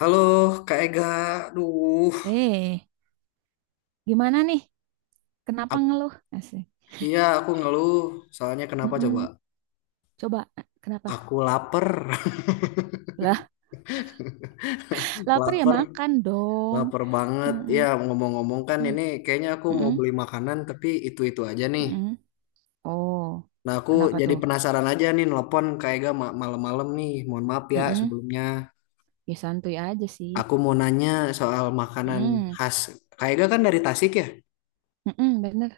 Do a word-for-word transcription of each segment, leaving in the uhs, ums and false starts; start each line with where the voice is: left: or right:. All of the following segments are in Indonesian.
left: Halo Kak Ega, aduh,
right: Eh, gimana nih? Kenapa
left: Ap-
right: ngeluh? Asik.
left: iya aku ngeluh, soalnya kenapa coba?
right: Mm-mm. Coba, eh, kenapa?
left: Aku lapar,
right: Lah, lapar ya
left: lapar,
right: makan dong.
left: lapar banget.
right: Mm-mm.
left: Ya ngomong-ngomong kan
right: Mm.
left: ini kayaknya aku mau
right: Mm-mm.
left: beli makanan tapi itu-itu aja nih.
right: Mm-mm. Oh,
left: Nah aku
right: kenapa
left: jadi
right: tuh?
left: penasaran aja nih nelpon Kak Ega ma- malam-malam nih, mohon maaf ya
right: Mm-mm.
left: sebelumnya.
right: Ya santuy aja sih.
left: Aku mau nanya soal makanan
right: Mm.
left: khas. Kak Ega kan dari Tasik ya?
right: Mm-mm, bener.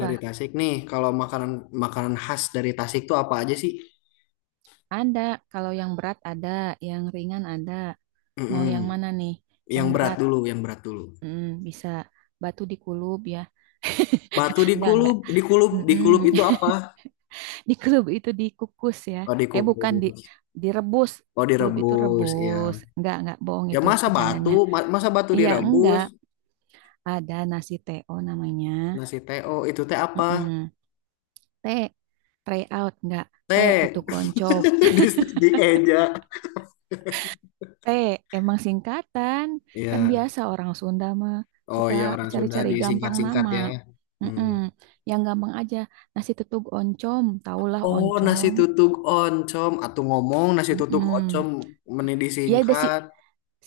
left: Dari Tasik nih, kalau makanan makanan khas dari Tasik tuh apa aja sih?
right: Ada. Kalau yang berat ada, yang ringan ada. Mau
left: Mm-mm.
right: yang mana nih? Yang
left: Yang berat
right: berat?
left: dulu, yang berat dulu.
right: Mm, bisa. Batu dikulub ya.
left: Batu
right: Enggak,
left: dikulup,
right: enggak.
left: dikulup, dikulup
right: Mm-mm.
left: itu apa?
right: Di klub itu dikukus ya.
left: Oh,
right: Eh bukan di
left: dikukus.
right: direbus.
left: Oh,
right: Klub itu
left: direbus, ya.
right: rebus. Enggak, enggak bohong
left: Ya
right: itu
left: masa batu,
right: bercandanya.
left: ma- masa batu
right: Iya,
left: direbus.
right: enggak. Ada nasi te o namanya.
left: Nasi teo itu teh apa?
right: Mm-mm. T, tray out enggak. T,
left: Teh.
right: tutuk oncop.
left: di, dieja.
right: T, emang singkatan. Kan
left: Ya.
right: biasa orang Sunda mah
left: Oh,
right: suka
left: ya orang Sunda
right: cari-cari gampang
left: disingkat-singkat
right: nama.
left: ya. Hmm.
right: Mm-mm. Yang gampang aja. Nasi tutuk oncom. Taulah
left: Oh, nasi
right: oncom.
left: tutuk oncom atau ngomong nasi tutuk oncom
right: Mm-mm.
left: meni
right: Iya ada sih.
left: disingkat.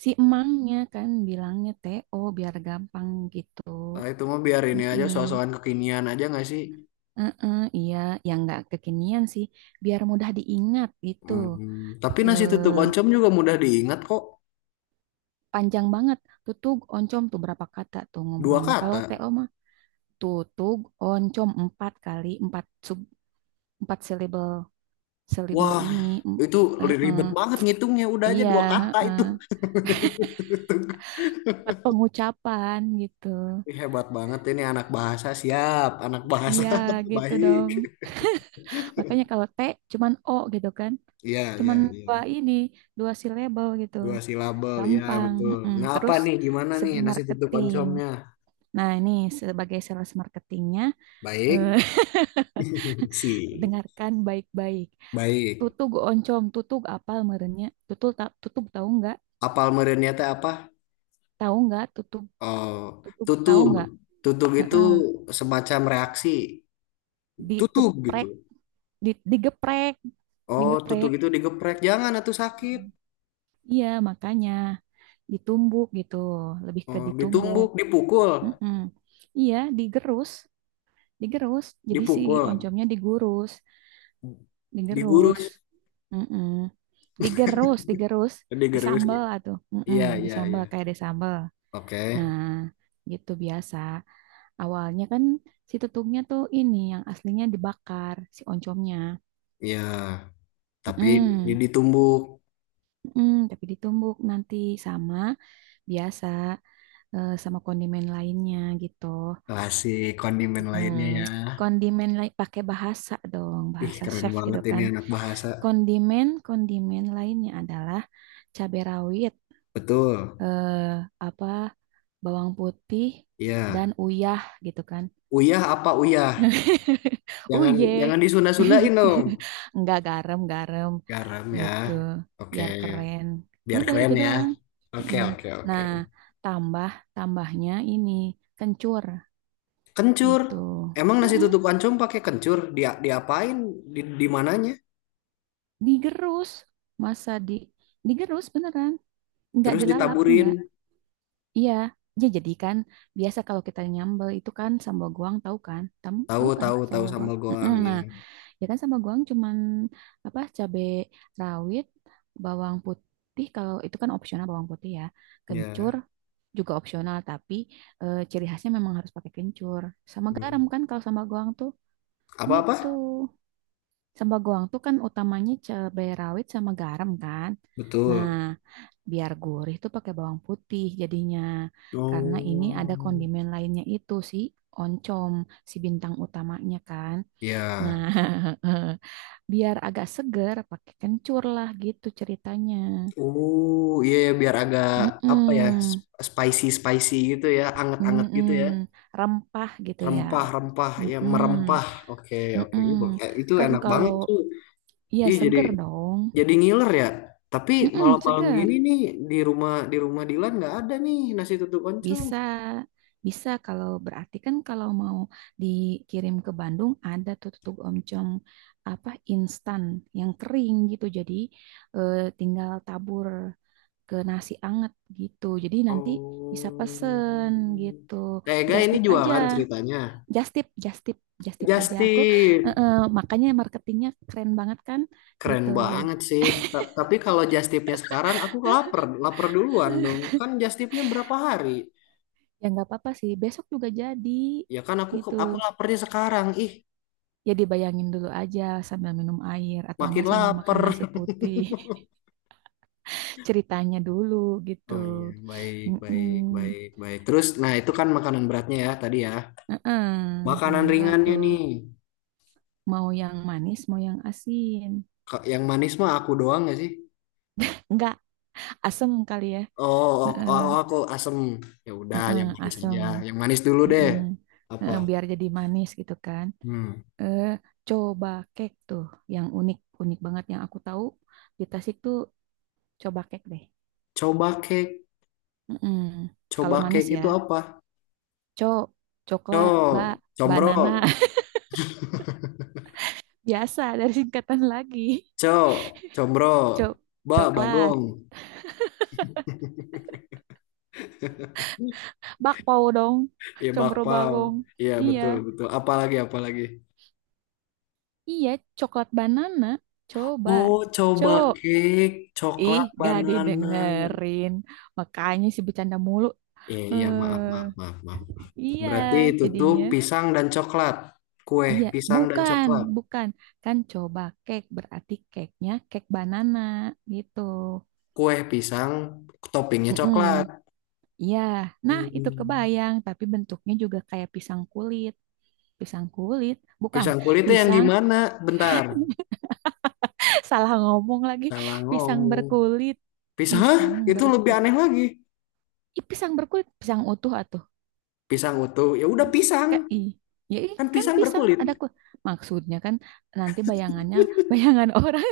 right: Si emangnya kan bilangnya te o biar gampang gitu.
left: Nah, itu mah biar ini aja so
right: Mm-mm.
left: kekinian aja nggak sih?
right: Eh-eh, iya, yang nggak kekinian sih, biar mudah diingat gitu.
left: Hmm. Tapi nasi tutuk
right: Eh,
left: oncom juga mudah diingat kok.
right: panjang banget. Tutug oncom tuh berapa kata tuh
left: Dua
right: ngobrolnya. Kalau
left: kata.
right: te o mah tutug oncom empat kali empat sub empat syllable syllable
left: Wah,
right: ini. Em-
left: itu
right: eh-eh.
left: ribet banget ngitungnya. Udah aja
right: Iya,
left: dua kata itu.
right: eh empat pengucapan gitu.
left: Ih, hebat banget ini anak bahasa siap, anak bahasa
right: Iya gitu
left: baik.
right: dong. Makanya kalau T cuman O gitu kan.
left: Iya, iya,
right: Cuman
left: iya.
right: dua ini, dua label gitu.
left: Dua silabel, ya
right: Gampang.
left: betul.
right: Mm-mm.
left: Nah, apa
right: Terus
left: nih? Gimana nih
right: segi
left: nasi tutup
right: marketing.
left: oncomnya?
right: Nah, ini sebagai sales marketingnya, eh,
left: Baik, si.
right: dengarkan baik-baik.
left: Baik.
right: Tutug oncom, tutug apa merenya? Tutug, ta tutug tahu nggak?
left: Apal merenya teh apa?
right: Tahu nggak? Tutug,
left: Oh,
right: tutug tahu
left: tutug.
right: nggak?
left: Tutug itu
right: Heeh.
left: semacam reaksi. Tutug
right: Digeprek,
left: gitu.
right: di- digeprek,
left: Oh, tutug
right: digeprek.
left: itu digeprek. Jangan, atuh sakit.
right: Iya, makanya ditumbuk gitu, lebih ke
left: Oh,
right: ditumbuk.
left: ditumbuk, dipukul,
right: Mm-mm. Iya, digerus. Digerus jadi si
left: dipukul.
right: oncomnya digurus digerus.
left: Digurus,
right: Mm-mm. Digerus digerus
left: digurus.
right: disambel atau mm
left: Iya, iya,
right: disambel
left: iya,
right: kayak disambel.
left: oke,
right: Nah, gitu biasa awalnya kan si tutungnya tuh ini yang aslinya dibakar si oncomnya.
left: iya. Tapi ini
right: Mm-mm.
left: ditumbuk,
right: Mm-mm. Tapi ditumbuk nanti sama biasa eh, sama kondimen lainnya gitu.
left: kasih kondimen lainnya ya.
right: Mm, kondimen lain pakai bahasa dong,
left: Ih,
right: bahasa
left: keren
right: chef gitu
left: banget ini
right: kan.
left: anak bahasa.
right: Kondimen-kondimen lainnya adalah cabai rawit,
left: Betul,
right: eh, apa, bawang putih dan
left: iya.
right: uyah gitu kan.
left: Uyah apa uyah? Jangan,
right: Uyeh.
left: jangan disunda-sundain dong.
right: Enggak, garam-garam
left: Garam ya.
right: gitu,
left: Oke,
right: biar keren.
left: biar
right: Udah itu
left: keren ya.
right: doang.
left: Oke,
right: Mm.
left: oke, oke,
right: Nah, tambah tambahnya ini kencur
left: kencur.
right: gitu.
left: Emang nasi
right: Mm-mm.
left: tutup oncom pakai kencur, dia diapain? Di di mananya?
right: Digerus, masa di digerus beneran. Enggak
left: Terus
right: dilalap, enggak.
left: ditaburin.
right: Iya, ya jadi kan biasa kalau kita nyambel itu kan sambal goang tahu kan? Tahu
left: Tahu,
right: tahu kan
left: tahu, tahu
right: sambal goang?
left: sambal
right: Mm-mm,
left: goang,
right: nah,
left: iya
right: ya kan sambal goang cuman apa cabe rawit, bawang putih kalau itu kan opsional bawang putih ya. Kencur
left: ya.
right: juga opsional tapi eh, ciri khasnya memang harus pakai kencur sama garam
left: Hmm.
right: kan kalau sambal goang tuh gitu.
left: Apa-apa?
right: Sambal goang tuh kan utamanya cabai rawit sama garam kan. Nah,
left: Betul.
right: biar gurih tuh pakai bawang putih jadinya. Karena ini ada
left: Oh,
right: kondimen lainnya itu si oncom, si bintang utamanya kan. Nah,
left: ya.
right: biar agak seger pakai kencur lah gitu ceritanya.
left: Oh, iya ya, biar agak apa ya?
right: Mm-mm,
left: Spicy spicy gitu ya, anget-anget
right: mm-mm,
left: gitu ya.
right: rempah gitu ya.
left: Rempah-rempah ya
right: Mm-mm,
left: merempah. Oke, oke.
right: mm-mm.
left: Ini bo- eh, Itu
right: Kan
left: enak
right: kalau
left: banget tuh.
right: iya
left: Iya jadi
right: seger dong.
left: jadi ngiler ya. Tapi
right: Mm-mm,
left: malam-malam gini
right: seger.
left: nih di rumah di rumah Dilan nggak ada nih nasi tutuk oncom.
right: Bisa, bisa kalau berarti kan kalau mau dikirim ke Bandung ada tuh tutug oncom apa instan yang kering gitu. Jadi eh, tinggal tabur ke nasi anget gitu. Jadi nanti bisa
left: Oh.
right: pesen gitu.
left: Tega
right: Just
left: ini
right: tip aja,
left: jualan ceritanya.
right: just tip, just tip, just tip aja. Aku eh,
left: Justin.
right: eh, Makanya marketingnya keren banget kan
left: Keren
right: gitu.
left: banget sih. Ta- Tapi kalau just tipnya sekarang aku lapar, lapar duluan dong. Kan just tipnya berapa hari?
right: Ya nggak apa-apa sih. Besok juga jadi
left: Ya kan aku
right: gitu.
left: aku laparnya sekarang. Ih,
right: Ya dibayangin dulu aja sambil minum air atau
left: makin
right: enggak sambil
left: lapar.
right: makan nasi putih ceritanya dulu gitu.
left: Oh iya, baik, baik,
right: Mm-mm.
left: baik, baik. Terus nah itu kan makanan beratnya ya tadi ya.
right: Mm-mm.
left: Makanan
right: Makanan berat
left: ringannya
right: tuh
left: nih.
right: mau yang manis mau yang asin
left: Ka- Yang manis mah aku doang gak sih?
right: enggak asem kali ya.
left: Oh, oh, oh, oh,
right: Mm-mm.
left: oh, aku asem. Ya udah,
right: Mm-mm,
left: yang manis aja.
right: asem.
left: Yang manis dulu deh.
right: Mm-mm.
left: Apa?
right: Mm-mm, biar jadi manis gitu kan.
left: Hmm.
right: eh coba cake tuh yang unik unik banget yang aku tahu di Tasik tuh coba cake deh.
left: Coba cake.
right: Mm-mm.
left: Coba
right: Kalau manis
left: cake
right: ya
left: itu apa?
right: Cok,
left: Co,
right: coklat, bak,
left: combro.
right: banana. Biasa dari singkatan lagi.
left: Cow, combro,
right: Cok,
left: ba,
right: coklat.
left: bagong,
right: Bakpao dong.
left: iya
right: Combro
left: bakpao,
right: bagong.
left: iya
right: Iya.
left: betul betul. Apalagi apalagi.
right: Iya, coklat banana. Coba.
left: Oh, coba
right: Cok.
left: cake,
right: Ih,
left: coklat,
right: gak
left: banana.
right: didengerin. Makanya si bercanda mulu.
left: Iya iya maaf
right: Eh,
left: maaf maaf maaf.
right: iya,
left: Berarti itu tuh
right: jadinya.
left: pisang dan coklat, kue
right: Iya,
left: pisang dan
right: bukan,
left: coklat,
right: bukan. Kan coba cake berarti cake-nya cake banana gitu.
left: kue pisang, toppingnya
right: Mm-mm.
left: coklat.
right: Iya, nah itu
left: Hmm.
right: kebayang, tapi bentuknya juga kayak pisang kulit. Pisang kulit, bukan
left: Pisang kulitnya yang
right: pisang,
left: gimana? Bentar,
right: salah ngomong lagi.
left: salah
right: Pisang
left: ngomong.
right: berkulit,
left: Pisang, hah?
right: pisang
left: Itu lebih
right: berkulit,
left: aneh lagi.
right: Ih, pisang berkulit, pisang utuh atau
left: Pisang utuh, ya udah pisang,
right: ka i. Ya ih,
left: kan
right: kan
left: pisang
right: pisang
left: berkulit.
right: ada ku. Maksudnya kan nanti bayangannya bayangan orang,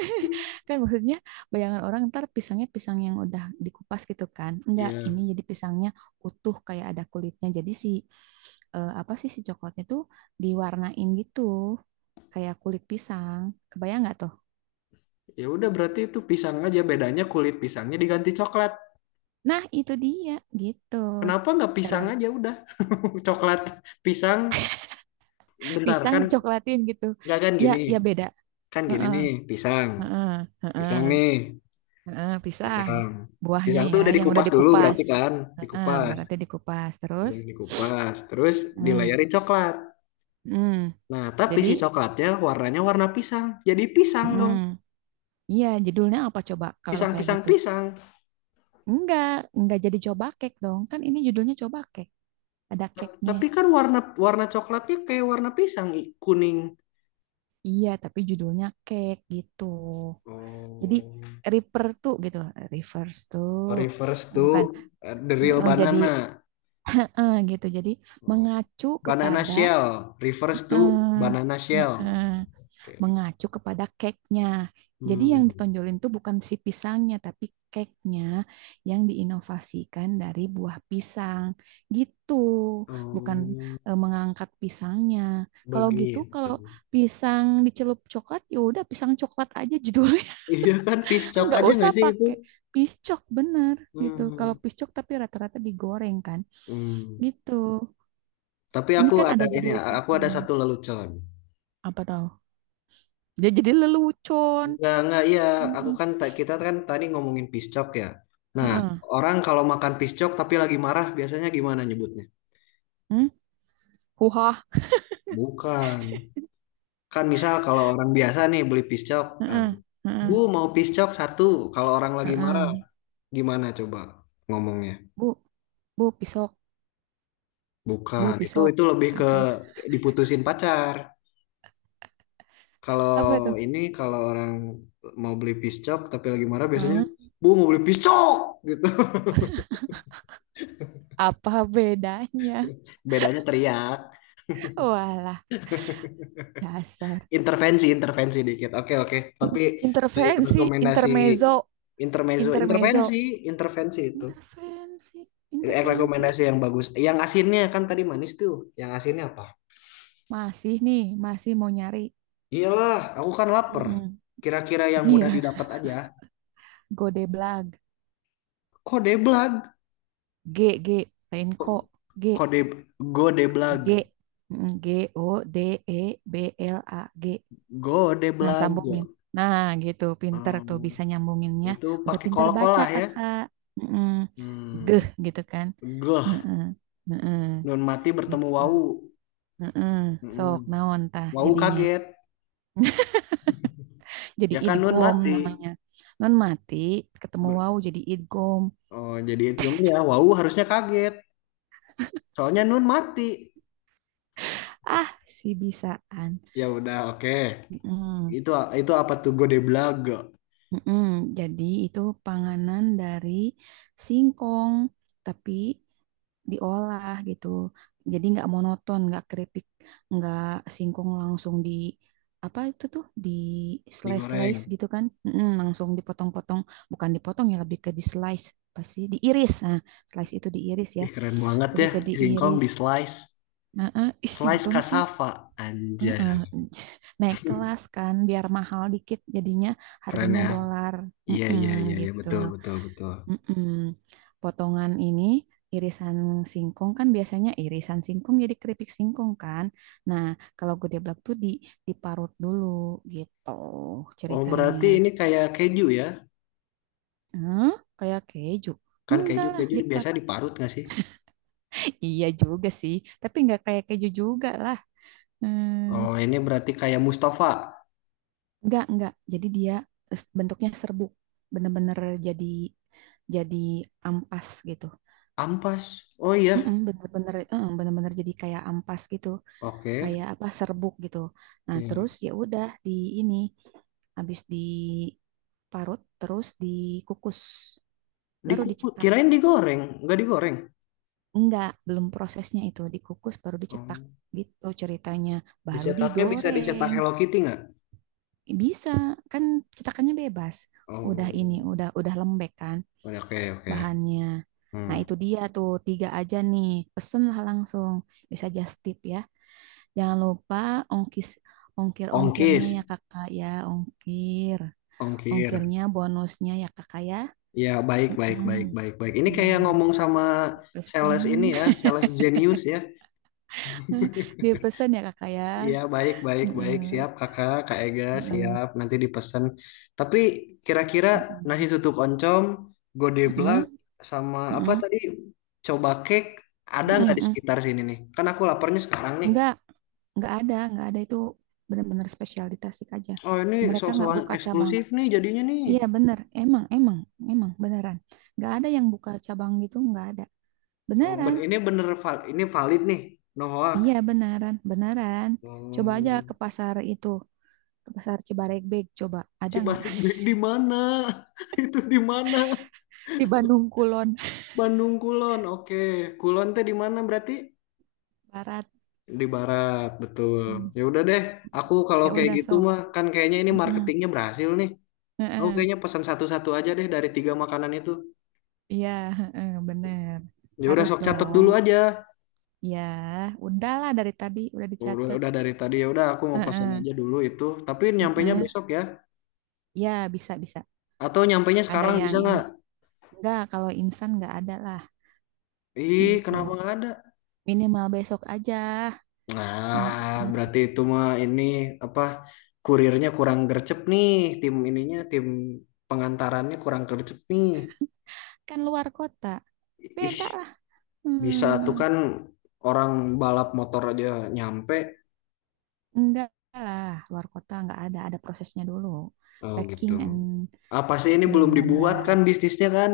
right: kan maksudnya bayangan orang ntar pisangnya pisang yang udah dikupas gitu kan. Enggak,
left: Ya.
right: ini jadi pisangnya utuh kayak ada kulitnya. Jadi si eh, apa sih si coklatnya tuh diwarnain gitu kayak kulit pisang. Kebayang nggak tuh?
left: Ya udah berarti itu pisang aja bedanya kulit pisangnya diganti coklat.
right: Nah, itu dia gitu.
left: Kenapa nggak pisang
right: Dalam
left: aja udah. Coklat pisang, bentar
right: pisang
left: kan.
right: dicoklatin gitu.
left: Nggak, kan
right: Ya,
left: gini,
right: ya beda.
left: kan gini
right: Heeh,
left: nih pisang,
right: heeh, heeh.
left: pisang nih
right: Heeh, pisang.
left: pisang,
right: Buahnya
left: pisang tuh
right: ya,
left: udah
right: yang udah
left: dikupas dulu
right: dikupas.
left: berarti kan,
right: Heeh,
left: dikupas,
right: berarti dikupas terus.
left: pisang dikupas terus
right: Hmm.
left: dilayari coklat.
right: Hmm.
left: Nah tapi
right: Jadi,
left: si coklatnya warnanya warna pisang, jadi pisang dong,
right: hmm. Iya, judulnya apa coba kalau
left: pisang
right: kayak
left: pisang
right: gitu?
left: pisang.
right: Enggak, enggak jadi coba cake dong. Kan ini judulnya coba cake. Ada
left: Ta-
right: cake-nya.
left: Tapi kan warna warna coklatnya kayak warna pisang i- kuning.
right: Iya, tapi judulnya cake gitu. Jadi
left: Oh.
right: refer tuh gitu, reverse tuh.
left: Oh, refers to
right: Bukan
left: uh, the real
right: eh, jadi
left: banana.
right: eh, gitu. Jadi
left: Oh.
right: mengacu
left: Banana
right: kepada
left: shell refers to
right: eh,
left: banana
right: eh,
left: shell.
right: eh,
left: Oke.
right: mengacu kepada cake-nya. Jadi yang
left: Hmm.
right: ditonjolin tuh bukan si pisangnya, tapi cake-nya yang diinovasikan dari buah pisang. Gitu, bukan
left: Oh,
right: eh, mengangkat pisangnya. Kalau gitu,
left: begitu.
right: kalau pisang dicelup coklat, ya udah pisang coklat aja judulnya.
left: Iya kan piscok
right: Nggak
left: aja
right: usah
left: nggak sih itu?
right: pakai piscok, bener gitu. Kalau
left: Hmm.
right: piscok tapi rata-rata digoreng kan.
left: Hmm.
right: Gitu.
left: Tapi
right: Ini
left: aku
right: kan
left: ada
right: ada
left: ini,
right: judul
left: aku ada
right: cake-nya.
left: satu lelucon.
right: Apa tahu? Dia jadi lelucon.
left: Enggak, enggak, iya. Aku
right: Heeh.
left: kan, ta- kita kan tadi ngomongin piscok ya. Nah,
right: Heeh.
left: orang kalau makan piscok tapi lagi marah, biasanya gimana nyebutnya?
right: Hmm? Huha.
left: Bukan. Kan misal kalau orang biasa nih beli piscok, eh,
right: Heeh,
left: Bu
right: heeh,
left: mau piscok satu. Kalau orang lagi marah,
right: heeh.
left: gimana coba ngomongnya?
right: Bu, bu pisok,
left: Bukan,
right: bu
left: itu
right: pisok.
left: itu lebih ke
right: Apa?
left: diputusin pacar. Kalau
right: Apa tuh?
left: ini kalau orang mau beli piscok tapi lagi marah biasanya,
right: Heeh.
left: Bu mau beli piscok gitu.
right: Apa bedanya?
left: Bedanya teriak,
right: Walah, dasar.
left: intervensi intervensi dikit. Oke oke. Tapi
right: In-
left: eh,
right: intervensi,
left: rekomendasi
right: intermezzo,
left: intermezzo, intervensi
right: intermezzo.
left: intervensi itu.
right: Intervensi,
left: Eh,
right: intervensi.
left: rekomendasi yang bagus. Yang asinnya kan tadi manis tuh. Yang asinnya apa?
right: Masih nih, masih mau nyari.
left: Iyalah, aku kan lapar.
right: Heeh.
left: Kira-kira yang mudah
right: Iya,
left: didapat aja.
right: Godeblag.
left: Kodeblag.
right: G, G, lain kok.
left: Ko-
right: G,
left: Kode Godeblag.
right: G. Mm, G O D E B L A G. Nah,
left: Godeblag.
right: sambungin. Nah, gitu. Pinter tuh
left: Hmm,
right: bisa nyambunginnya.
left: itu
right: Udah
left: pakai
right: pintar baca,
left: kol-kolah ya.
right: kakak. Mm-mm. Geh,
left: Hmm,
right: gitu kan.
left: Goh.
right: Heeh, heeh,
left: Nun mati bertemu
right: gitu.
left: wau.
right: Heeh.
left: Hmm,
right: Sok, naon tah
left: Wau
right: jadinya.
left: kaget.
right: Jadi
left: Ya kan nun
right: idgom
left: mati.
right: namanya. Non mati ketemu
left: Ber-
right: wau jadi idgom.
left: oh, jadi idgamnya wau harusnya kaget. Soalnya nun mati.
right: Ah, si bisaan.
left: Ya udah, oke.
right: Mm-mm.
left: Itu itu apa tuh Godeblag
right: Mm-mm, jadi itu panganan dari singkong, tapi diolah gitu. Jadi nggak monoton, nggak keripik, nggak singkong langsung di apa itu tuh di slice slice
left: digoreng.
right: gitu kan? Mm-mm, langsung dipotong-potong, bukan dipotong ya lebih ke di slice, pasti diiris. Nah, slice itu diiris ya,
left: Ih, keren banget
right: lebih
left: ya
right: ke
left: singkong
right: diiris.
left: di slice.
right: Nah, ah, ih,
left: Slice
right: singkong sih.
left: cassava anjay.
right: Heeh, naik kelas kan biar mahal dikit jadinya
left: Keren
right: harganya
left: ya.
right: dolar.
left: Iya iya
right: Mm-mm,
left: iya iya
right: gitu.
left: betul betul betul.
right: Mm-mm. Potongan ini irisan singkong kan biasanya irisan singkong jadi keripik singkong kan. Nah, kalau gedeblak tuh di diparut dulu gitu
left: Oh,
right: ceritanya.
left: berarti ini kayak keju ya?
right: Hmm, kayak keju.
left: Kan keju
right: Enggak lah,
left: keju
right: diparut.
left: biasanya diparut nggak sih?
right: Iya juga sih, tapi enggak kayak keju juga lah. Hmm.
left: Oh, ini berarti kayak Mustafa.
right: Enggak, enggak. Jadi dia eh, bentuknya serbuk. Bener-bener jadi jadi ampas gitu.
left: Ampas. Oh iya.
right: Mm-mm, bener-bener eh, bener-bener jadi kayak ampas gitu,
left: Oke.
right: kayak apa serbuk gitu. Nah, terus
left: Iya.
right: ya udah di ini habis diparut terus dikukus baru
left: Dikukus,
right: dicetak.
left: kirain digoreng, nggak digoreng.
right: Enggak, belum prosesnya itu dikukus baru dicetak
left: Oh.
right: gitu ceritanya. Baru
left: Dicetaknya bisa dicetak
right: digoreng.
left: Hello Kitty nggak?
right: Bisa, kan cetakannya bebas. Udah ini,
left: Oh.
right: udah udah lembek kan
left: Oke oke oke.
right: bahannya. Nah,
left: Hmm.
right: itu dia tuh tiga aja nih. Pesenlah langsung. Bisa just tip ya. Jangan lupa ongkis ongkir-ongkirnya
left: Ongkis,
right: ya Kakak ya, ongkir.
left: ongkir.
right: Ongkirnya bonusnya ya Kakak ya.
left: Ya, baik, baik, baik, baik, baik.
right: Mm-mm.
left: Ini kayak
right: Mm.
left: ngomong sama
right: Dipesen.
left: sales ini ya, sales genius ya.
right: Dipesen ya Kakak ya.
left: Iya, baik, baik, baik.
right: Heeh.
left: Siap, kakak, Kak Ega,
right: Heeh.
left: siap. Nanti dipesan. Tapi kira-kira nasi
right: Heeh.
left: tutuk oncom, godeblak,
right: Heeh.
left: sama apa
right: Heeh.
left: tadi, coba cake, ada nggak di
right: Heeh.
left: sekitar sini nih? Kan aku laparnya sekarang nih.
right: Enggak, enggak ada, enggak ada itu benar-benar spesial di Tasik aja.
left: Oh, ini
right: Mereka enggak
left: soal-soal
right: buka cabang.
left: eksklusif nih jadinya nih.
right: Iya bener, emang, emang, emang beneran. Enggak ada yang buka cabang gitu, enggak ada.
left: Oh, ben
right: Beneran,
left: ini bener, val- ini valid nih. No
right: iya
left: hoax.
right: beneran, beneran. Coba aja
left: Oh.
right: ke pasar itu, ke pasar Cibaregbek, coba. Ada nggak.
left: Cibareng Baik di mana? Itu di mana?
right: Di Bandung Kulon
left: Bandung Kulon. Oke, Kulon teh di mana berarti?
right: Barat.
left: Di barat, betul.
right: Hmm,
left: Ya udah deh, aku kalau
right: ya
left: kayak
right: udah
left: gitu
right: sok.
left: mah kan kayaknya ini
right: Mm-mm.
left: marketingnya berhasil nih. Aku
right: Heeh.
left: kayaknya pesan satu-satu aja deh dari tiga makanan itu.
right: Iya, heeh, bener.
left: Ya udah
right: Harus
left: sok catet
right: dong.
left: dulu aja.
right: Ya, udahlah dari tadi udah
left: Udah,
right: dicatat.
left: udah dari tadi ya udah aku mau pesan
right: Heeh.
left: aja dulu itu. Tapi nyampainya
right: Heeh.
left: besok ya.
right: Ya, bisa, bisa.
left: Atau nyampainya
right: Ada
left: sekarang
right: yang
left: bisa
right: ini.
left: nggak?
right: Enggak, kalau instan enggak ada lah,
left: Ih, kenapa
right: gitu.
left: nggak ada?
right: Minimal besok aja.
left: Nah,
right: Mm-mm.
left: berarti itu mah ini apa? Kurirnya kurang gercep nih, tim ininya, tim pengantarannya kurang gercep nih.
right: Kan luar kota.
left: Ih,
right: Beda lah.
left: bisa tuh
right: Hmm.
left: kan, orang balap motor aja nyampe.
right: Enggak lah, luar kota enggak ada. Ada prosesnya dulu.
left: Oh gitu.
right: Packing and
left: Apa sih, ini
right: bla
left: belum
right: bla
left: dibuat kan
right: bla.
left: bisnisnya kan.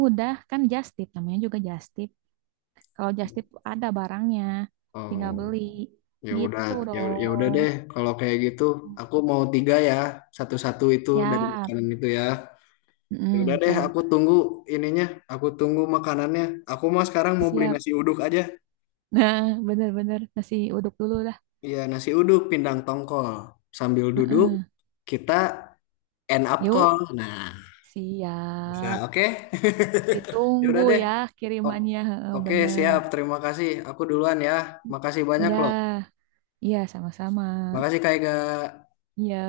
right: Udah, kan just tip. Namanya juga just tip. Kalau just tip ada barangnya.
left: Oh,
right: Tinggal beli.
left: ya udah.
right: Gitu
left: Ya, ya udah
right: dong.
left: deh, kalau kayak gitu aku mau tiga ya, satu-satu itu dari
right: Siap.
left: makanan itu ya. Ya udah
right: Mm,
left: deh,
right: so,
left: aku tunggu ininya, aku tunggu makanannya. Aku mau sekarang mau beli
right: siap.
left: nasi uduk aja.
right: Nah, bener-bener nasi uduk dulu.
left: Iya, nasi uduk pindang tongkol sambil duduk,
right: Heeh.
left: kita end up
right: Yuk,
left: call nah bisa
right: siap.
left: oke. Ya udah
right: Ditunggu
left: deh.
right: ya
left: O-
right: kirimannya. Heeh,
left: Oke,
right: bener.
left: siap. Terima kasih. Aku duluan ya. Makasih banyak loh.
right: Ya, iya sama-sama.
left: Makasih Kak Ega.
right: Ya.